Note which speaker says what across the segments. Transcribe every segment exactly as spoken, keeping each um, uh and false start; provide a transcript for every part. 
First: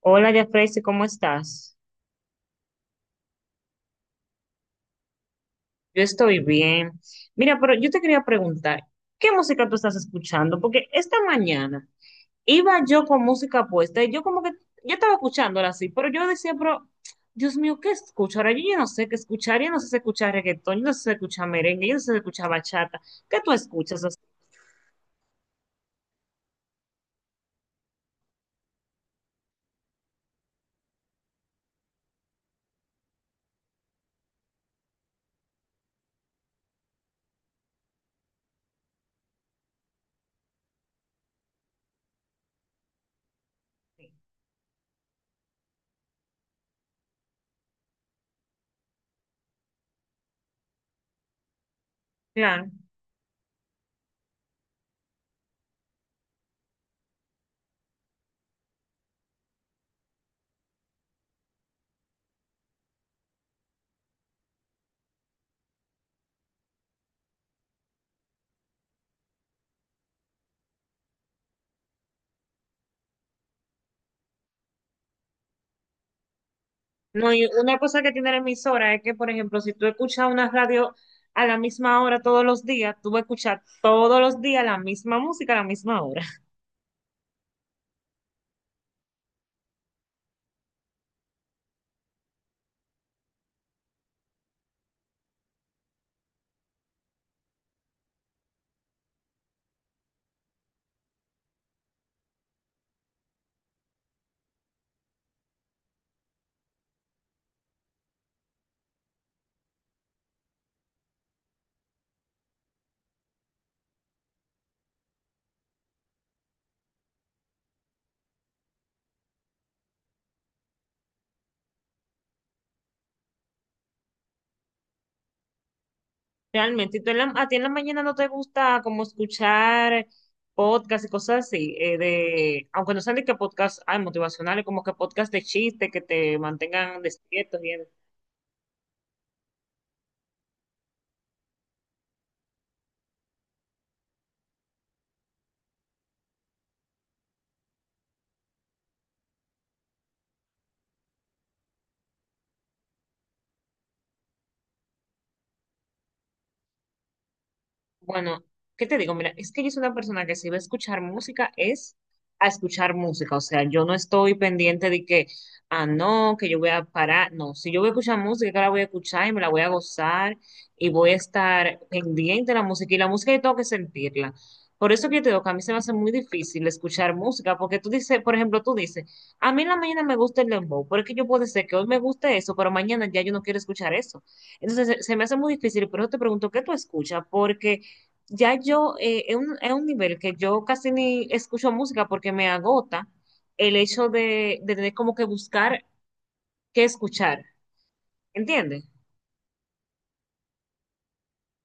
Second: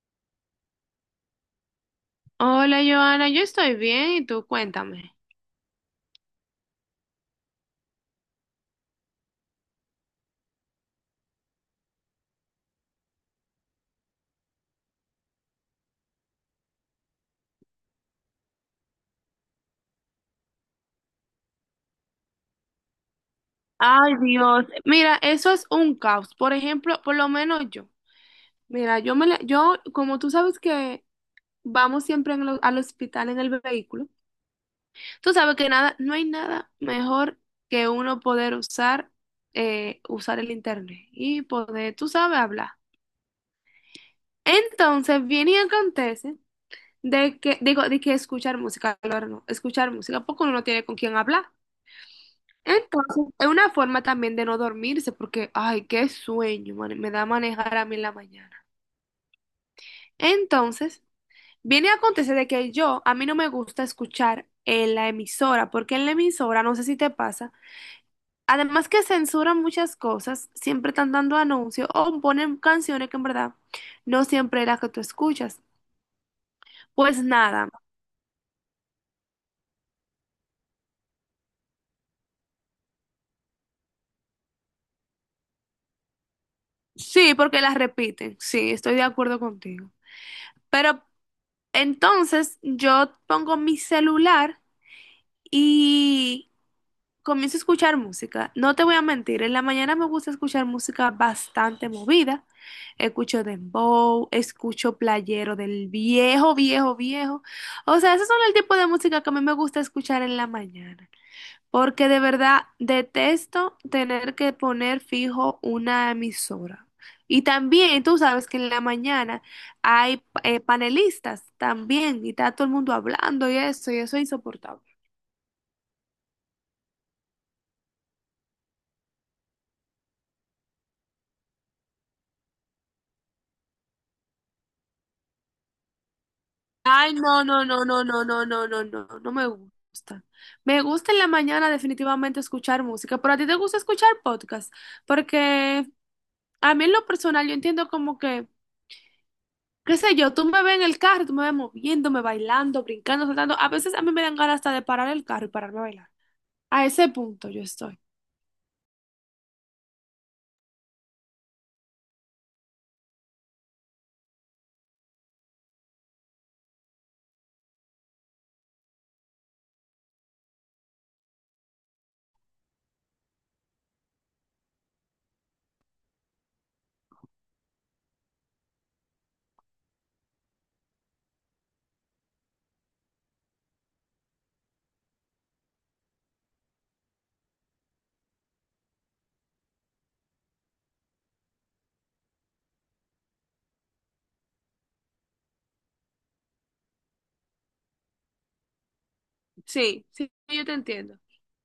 Speaker 1: Hola, Jafrey, ¿cómo estás?
Speaker 2: Hola, Joana, yo estoy bien y tú cuéntame.
Speaker 1: Yo estoy bien. Mira, pero yo te quería preguntar, ¿qué música tú estás escuchando? Porque esta mañana iba yo con música puesta y yo como que, yo estaba escuchándola así, pero yo decía, pero, Dios mío, ¿qué escucho? Ahora yo ya no sé qué escuchar, yo no sé si escuchar reggaetón, yo no sé si escuchar merengue, yo no sé si escuchar bachata. ¿Qué tú escuchas? O
Speaker 2: Ay,
Speaker 1: sea,
Speaker 2: Dios. Mira, eso es un caos. Por ejemplo, por lo menos yo. Mira, yo me la- yo, como tú sabes que vamos siempre en lo- al hospital en el vehículo, tú sabes que nada, no hay nada mejor que uno poder usar, eh, usar el internet y poder, tú sabes, hablar. Entonces, viene y acontece de que, digo, de que escuchar música, claro, no, escuchar música, porque uno no tiene con quién hablar.
Speaker 1: claro.
Speaker 2: Entonces, es una forma también de no dormirse, porque, ay, qué sueño, mane- me da manejar a mí en la mañana. Entonces, viene a acontecer de que yo, a mí no me gusta escuchar en la emisora, porque en la emisora, no sé si te pasa, además que censuran muchas cosas, siempre están dando anuncios o ponen canciones que en verdad no siempre es la que tú escuchas. Pues
Speaker 1: No, y
Speaker 2: nada,
Speaker 1: una cosa que tiene la emisora es que, por ejemplo, si tú escuchas una radio a la misma hora todos los días, tú vas a escuchar todos los días la misma música a la misma hora.
Speaker 2: sí, porque las repiten, sí, estoy de acuerdo contigo. Pero entonces yo pongo mi celular. Y comienzo a escuchar música. No te voy a mentir, en la mañana me gusta escuchar música bastante movida. Escucho dembow, escucho playero del viejo, viejo, viejo. O sea, esos son el tipo de música que a mí me gusta escuchar en la mañana. Porque de verdad detesto tener que poner fijo una emisora. Y también tú sabes que en la mañana hay eh, panelistas también y está todo el mundo hablando y eso, y eso es insoportable.
Speaker 1: Realmente, y tú en la- a ti en la mañana no te gusta como escuchar podcast y cosas así, eh, de, aunque no sean de qué podcast hay motivacionales, como que podcast de chiste que te mantengan
Speaker 2: Ay, no,
Speaker 1: despiertos
Speaker 2: no,
Speaker 1: y
Speaker 2: no, no, no, no, no, no, no, no me gusta. Me gusta en la mañana definitivamente escuchar música, pero a ti te gusta escuchar podcast, porque a mí en lo personal yo entiendo como que, qué sé yo, tú me ves en el carro, tú me ves moviéndome, bailando, brincando, saltando. A veces a mí me dan ganas hasta de parar el carro y pararme a bailar. A ese punto yo estoy.
Speaker 1: bueno, ¿qué te digo? Mira, es que yo soy una persona que si va a escuchar música es a escuchar música. O sea, yo no estoy pendiente de que, ah, no, que yo voy a parar. No, si yo voy a escuchar música, que la voy a escuchar y me la voy a gozar y voy a estar pendiente de la música. Y la música yo tengo que sentirla. Por eso que yo te digo que a mí se me hace muy difícil escuchar música, porque tú dices, por ejemplo, tú dices, a mí en la mañana me gusta el dembow, porque yo puedo decir que hoy me guste eso, pero mañana ya yo no quiero escuchar eso. Entonces se, se me hace muy difícil, por eso te pregunto, ¿qué tú escuchas? Porque ya yo, eh, es un, es un nivel que yo casi ni escucho música porque me agota el hecho de, de tener como que buscar qué escuchar, ¿entiendes?
Speaker 2: Sí, sí, yo te entiendo.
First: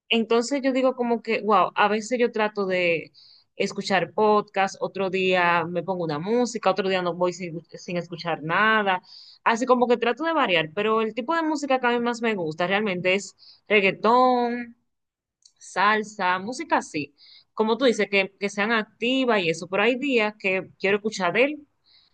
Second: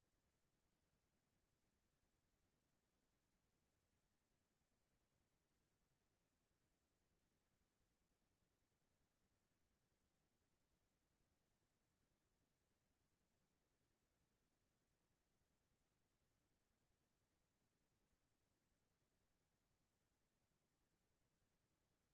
Speaker 1: Entonces yo digo como que, wow, a veces yo trato de escuchar podcast, otro día me pongo una música, otro día no voy sin, sin escuchar nada, así como que trato de variar, pero el tipo de música que a mí más me gusta realmente es reggaetón, salsa, música así. Como tú dices, que, que sean activas y eso. Pero hay días que quiero escuchar a él,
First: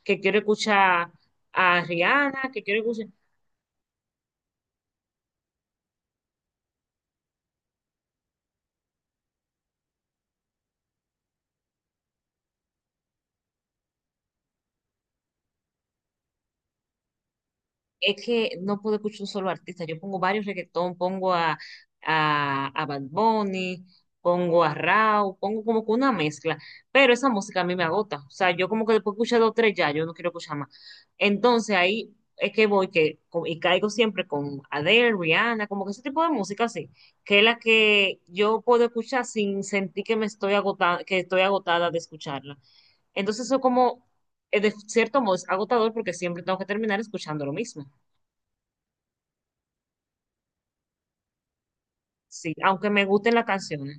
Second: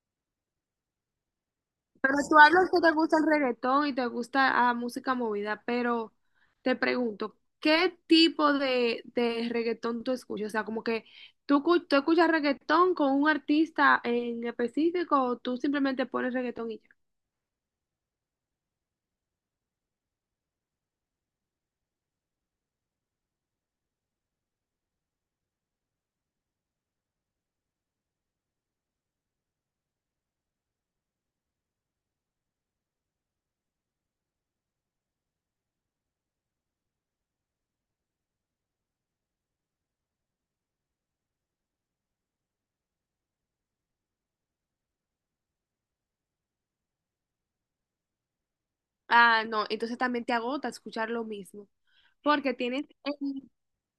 Speaker 1: que quiero escuchar a
Speaker 2: Pero tú
Speaker 1: Rihanna, que
Speaker 2: hablas que
Speaker 1: quiero
Speaker 2: te
Speaker 1: escuchar.
Speaker 2: gusta el reggaetón y te gusta la música movida, pero te pregunto, ¿qué tipo de, de reggaetón tú escuchas? O sea, como que tú, cu- tú escuchas reggaetón con un artista en específico o tú simplemente pones reggaetón y ya.
Speaker 1: Es que no puedo escuchar un solo artista. Yo pongo varios reggaetón, pongo a, a, a Bad Bunny, pongo a Rauw, pongo como que una mezcla. Pero esa música a mí me agota. O sea, yo como que después escucho dos o tres ya, yo no quiero escuchar más. Entonces ahí es que voy que, co- y caigo siempre con Adele, Rihanna, como que ese tipo de música así, que es la que yo puedo escuchar sin sentir que me estoy agotada, que estoy agotada de escucharla. Entonces eso como, eh, de cierto modo, es agotador porque siempre tengo que terminar escuchando lo mismo.
Speaker 2: Ah, no, entonces también te agota escuchar lo mismo,
Speaker 1: Sí,
Speaker 2: porque tienes.
Speaker 1: aunque me gusten las canciones.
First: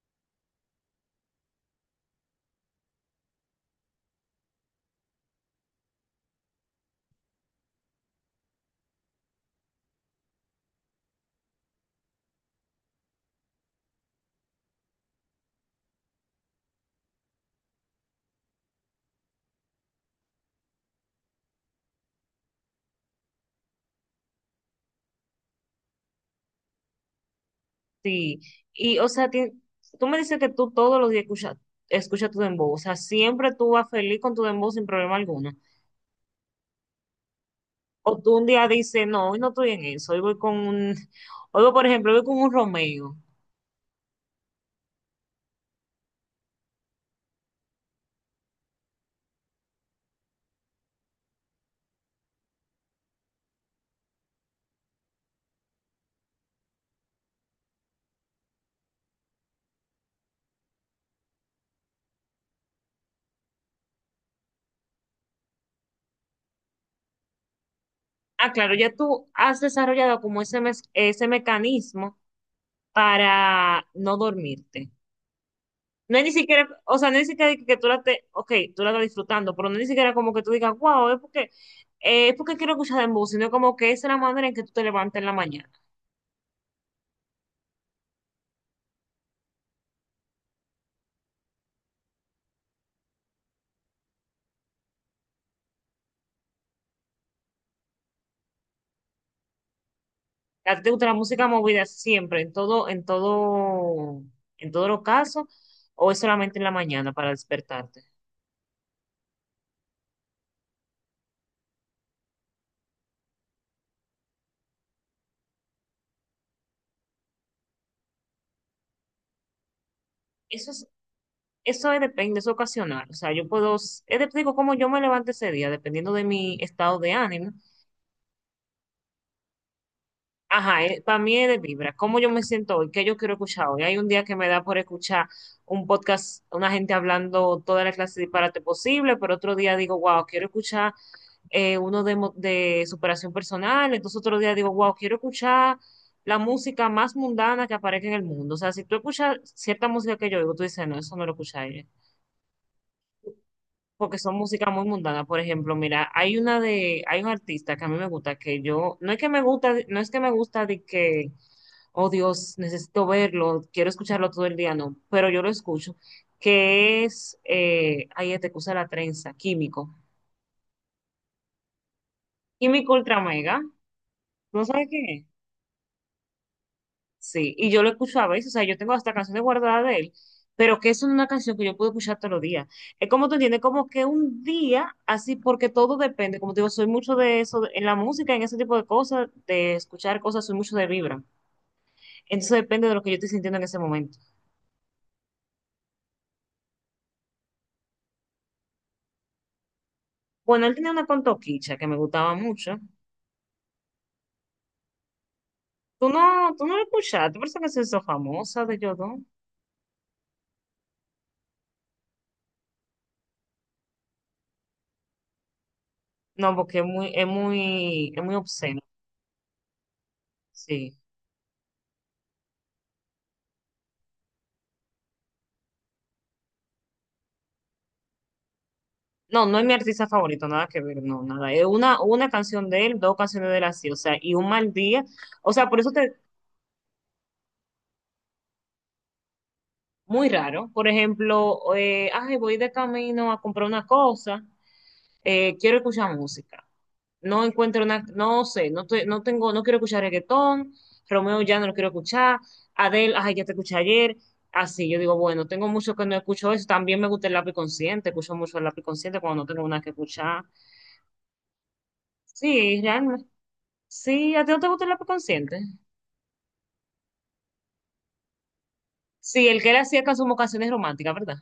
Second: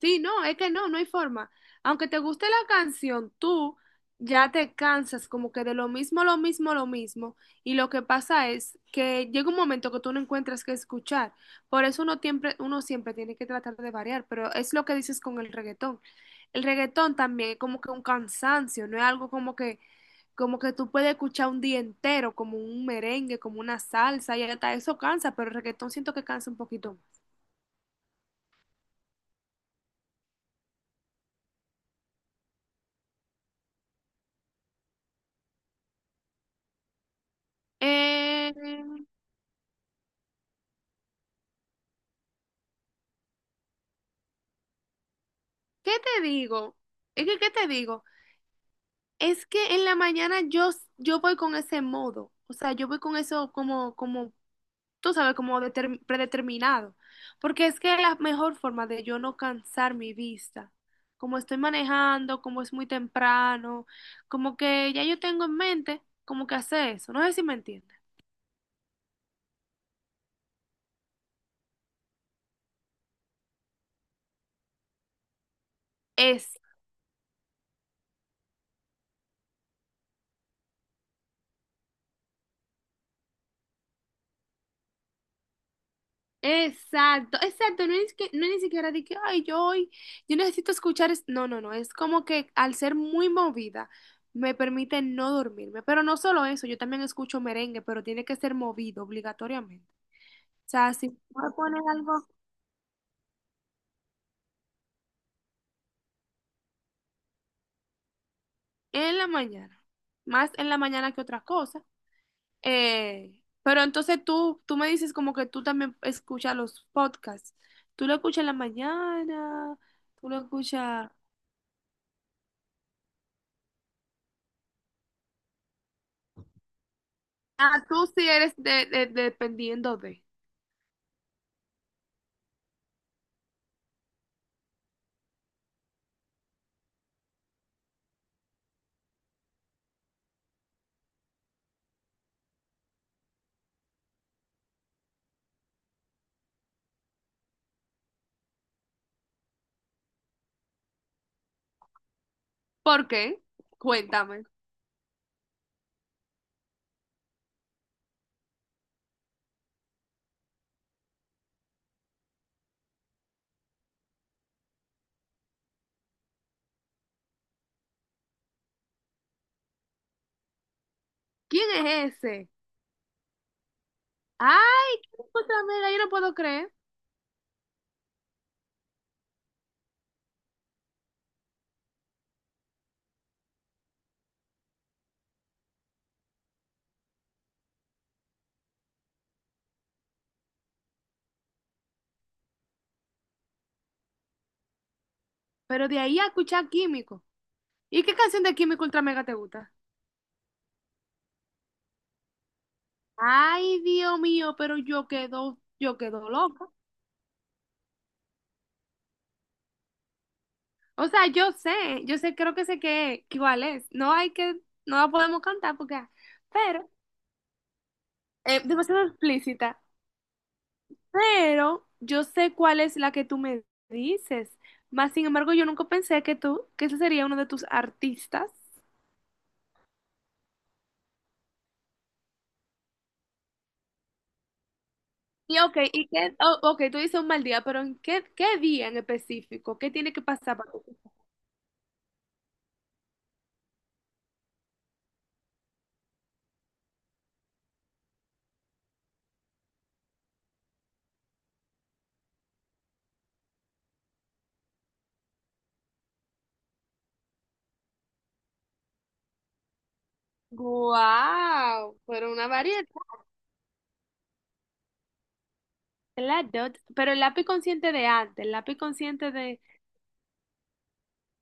Speaker 2: Sí, no, es que no, no hay forma. Aunque te guste la canción, tú ya te cansas como que de lo mismo, lo mismo, lo mismo. Y lo que pasa es que llega un momento que tú no encuentras qué escuchar. Por eso uno siempre, uno siempre tiene que tratar de variar, pero es lo que dices con el reggaetón. El reggaetón también es como que un cansancio, no es algo como que, como que tú puedes escuchar un día entero, como un merengue, como una salsa, y hasta eso cansa, pero el reggaetón siento que cansa un poquito más.
Speaker 1: Sí. Y, o sea, ti- tú me dices que tú todos los días escuchas escucha tu dembow. O sea, siempre tú vas feliz con tu dembow sin problema alguno. O tú un
Speaker 2: Eh,
Speaker 1: día dices, no, hoy no estoy en eso. Hoy voy con un. Hoy voy, por ejemplo, hoy voy con un Romeo.
Speaker 2: ¿Qué te digo? Es que, ¿qué te digo? Es que en la mañana yo, s- yo voy con ese modo, o sea, yo voy con eso como, como, tú sabes, como determ- predeterminado, porque es que es la mejor forma de yo no cansar mi vista, como estoy manejando, como es muy temprano, como que ya yo tengo en mente como que hacer eso, no sé si me entiendes.
Speaker 1: Ah, claro, ya tú has desarrollado como ese, mes- ese mecanismo para no dormirte. No es ni siquiera, o sea, no es ni siquiera que, que tú la te, ok, tú la estás disfrutando, pero no es ni siquiera como que tú digas, wow, es porque, eh, es porque quiero escuchar de música, sino como que esa es la manera en que tú te levantas en la mañana.
Speaker 2: Exacto, exacto, no es que no es ni siquiera de que, ay, yo hoy, yo necesito escuchar, es-". no, no, no, es como que al ser muy movida me permite no dormirme, pero no solo eso, yo también escucho merengue, pero tiene que ser movido obligatoriamente. O
Speaker 1: A ti te
Speaker 2: sea,
Speaker 1: gusta
Speaker 2: si
Speaker 1: la
Speaker 2: voy
Speaker 1: música
Speaker 2: a poner
Speaker 1: movida
Speaker 2: algo
Speaker 1: siempre, en todo, en todo, en todos los casos, o es solamente en la mañana para despertarte.
Speaker 2: en la mañana, más en la mañana que otra cosa, eh, pero entonces tú, tú me dices como que tú también escuchas los podcasts, tú lo escuchas en la mañana, tú lo
Speaker 1: Eso es,
Speaker 2: escuchas...
Speaker 1: eso es- depende, es ocasional. O sea, yo puedo, es de- digo, como yo me levante ese día, dependiendo de mi estado de ánimo.
Speaker 2: Ah, tú sí eres de, de- dependiendo de.
Speaker 1: Ajá, para mí es de vibra. ¿Cómo yo me siento hoy? ¿Qué yo quiero escuchar hoy? Hay un día que me da por escuchar un podcast, una gente hablando toda la clase de disparate posible, pero otro día digo, wow, quiero escuchar eh, uno de, mo- de superación personal. Entonces otro día digo, wow, quiero escuchar la música más mundana que aparezca en el mundo. O sea, si tú escuchas cierta música que yo oigo, tú dices, no, eso no lo escucha ella.
Speaker 2: ¿Por qué?
Speaker 1: Porque son
Speaker 2: Cuéntame.
Speaker 1: música muy mundana. Por ejemplo, mira, hay una de, hay un artista que a mí me gusta, que yo, no es que me gusta, no es que me gusta de que oh Dios, necesito verlo, quiero escucharlo todo el día, no, pero yo lo escucho, que es, eh, ahí te usa la trenza, químico,
Speaker 2: ¿Quién es ese?
Speaker 1: químico ultra mega, ¿no sabes qué
Speaker 2: Ay, qué
Speaker 1: es?
Speaker 2: ultra mega, yo no puedo creer.
Speaker 1: Sí, y yo lo escucho a veces, o sea, yo tengo hasta canciones guardadas de él, pero que es una canción que yo puedo escuchar todos los días. Es como tú entiendes, como que un día, así, porque todo depende, como te digo, soy mucho de eso, de- en la música, en ese tipo de cosas, de escuchar cosas, soy mucho de vibra. Entonces depende de lo que yo estoy sintiendo en ese momento.
Speaker 2: Pero de ahí a escuchar Químico. ¿Y qué canción de Químico ultra mega te gusta?
Speaker 1: Bueno, él tenía una con Toquicha que me gustaba mucho.
Speaker 2: Ay, Dios mío, pero yo quedo, yo
Speaker 1: Tú no,
Speaker 2: quedo
Speaker 1: tú
Speaker 2: loca.
Speaker 1: no lo escuchaste, por eso que se hizo famosa de Yodón.
Speaker 2: O sea, yo sé, yo sé, creo que sé que, que cuál es. No hay que, no la podemos cantar porque, ah,
Speaker 1: No, porque es
Speaker 2: pero,
Speaker 1: muy, es muy, es muy
Speaker 2: eh,
Speaker 1: obsceno,
Speaker 2: demasiado explícita.
Speaker 1: sí.
Speaker 2: Pero yo sé cuál es la que tú me dices. Más sin embargo, yo nunca pensé que tú, que ese sería uno de tus artistas.
Speaker 1: No, no es mi artista favorito, nada que ver, no, nada. Es una, una canción de él, dos canciones de él así, o sea, y un mal día. O
Speaker 2: Y
Speaker 1: sea,
Speaker 2: ok,
Speaker 1: por eso
Speaker 2: y
Speaker 1: te,
Speaker 2: qué, oh, ok, tú dices un mal día, pero ¿en qué, qué día en específico? ¿Qué tiene que
Speaker 1: muy
Speaker 2: pasar
Speaker 1: raro.
Speaker 2: para que
Speaker 1: Por ejemplo, eh, ay, voy de camino a comprar una cosa. eh, quiero escuchar música. No encuentro una, no sé, no, te- no tengo, no quiero escuchar reggaetón, Romeo ya no lo quiero escuchar, Adele, ay, ya te escuché ayer, así, yo digo, bueno, tengo mucho que no escucho eso, también me gusta el lápiz consciente, escucho mucho el lápiz consciente cuando no tengo nada que escuchar.
Speaker 2: guau, pero una
Speaker 1: Sí,
Speaker 2: variedad?
Speaker 1: realmente, sí, ¿a ti no te gusta el lápiz consciente?
Speaker 2: Claro, pero el lápiz consciente de antes, el lápiz consciente
Speaker 1: Sí,
Speaker 2: de...
Speaker 1: el que él hacía can- como canciones románticas, ¿verdad?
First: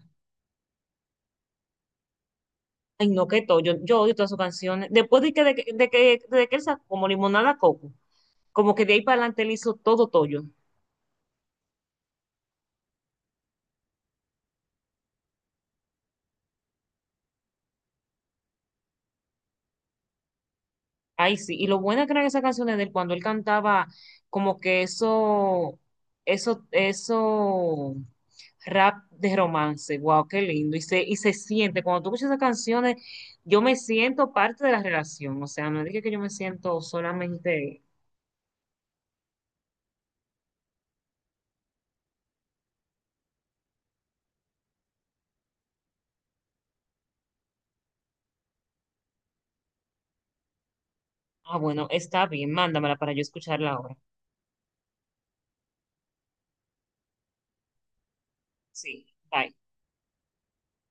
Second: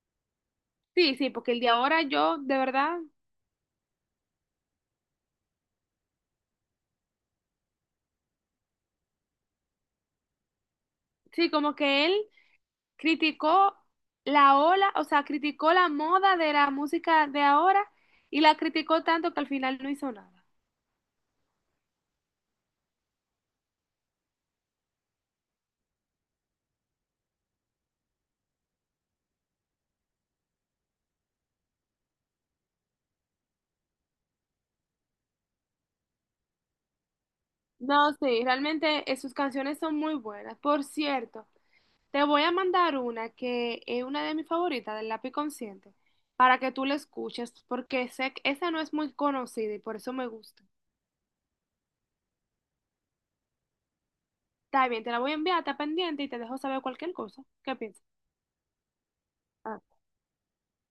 Speaker 2: Sí, sí, porque el de ahora yo, de verdad,
Speaker 1: Ay, no, que todo, yo, yo odio todas sus canciones. Después de que, de, que, de que de que él sacó como Limonada Coco, como que de ahí para adelante él hizo todo todo
Speaker 2: sí, como que él criticó la ola, o sea, criticó la moda de la música de ahora y la criticó tanto que al final no hizo nada.
Speaker 1: ay, sí, y lo buena que eran esas canciones de él cuando él cantaba como que eso, eso, eso rap de romance, wow, qué lindo. Y se, y se siente, cuando tú escuchas esas canciones, yo me siento parte de la relación. O sea, no dije que yo me siento solamente,
Speaker 2: No, sí, realmente eh, sus canciones son muy buenas. Por cierto, te voy a mandar una que es una de mis favoritas del Lápiz Consciente para que tú la escuches porque sé que esa no es muy conocida y por eso me gusta.
Speaker 1: ah, bueno, está bien, mándamela para yo escucharla ahora.
Speaker 2: Está bien, te la voy a enviar, está pendiente y te dejo saber cualquier cosa. ¿Qué piensas?
Speaker 1: Sí, bye.
Speaker 2: Ah.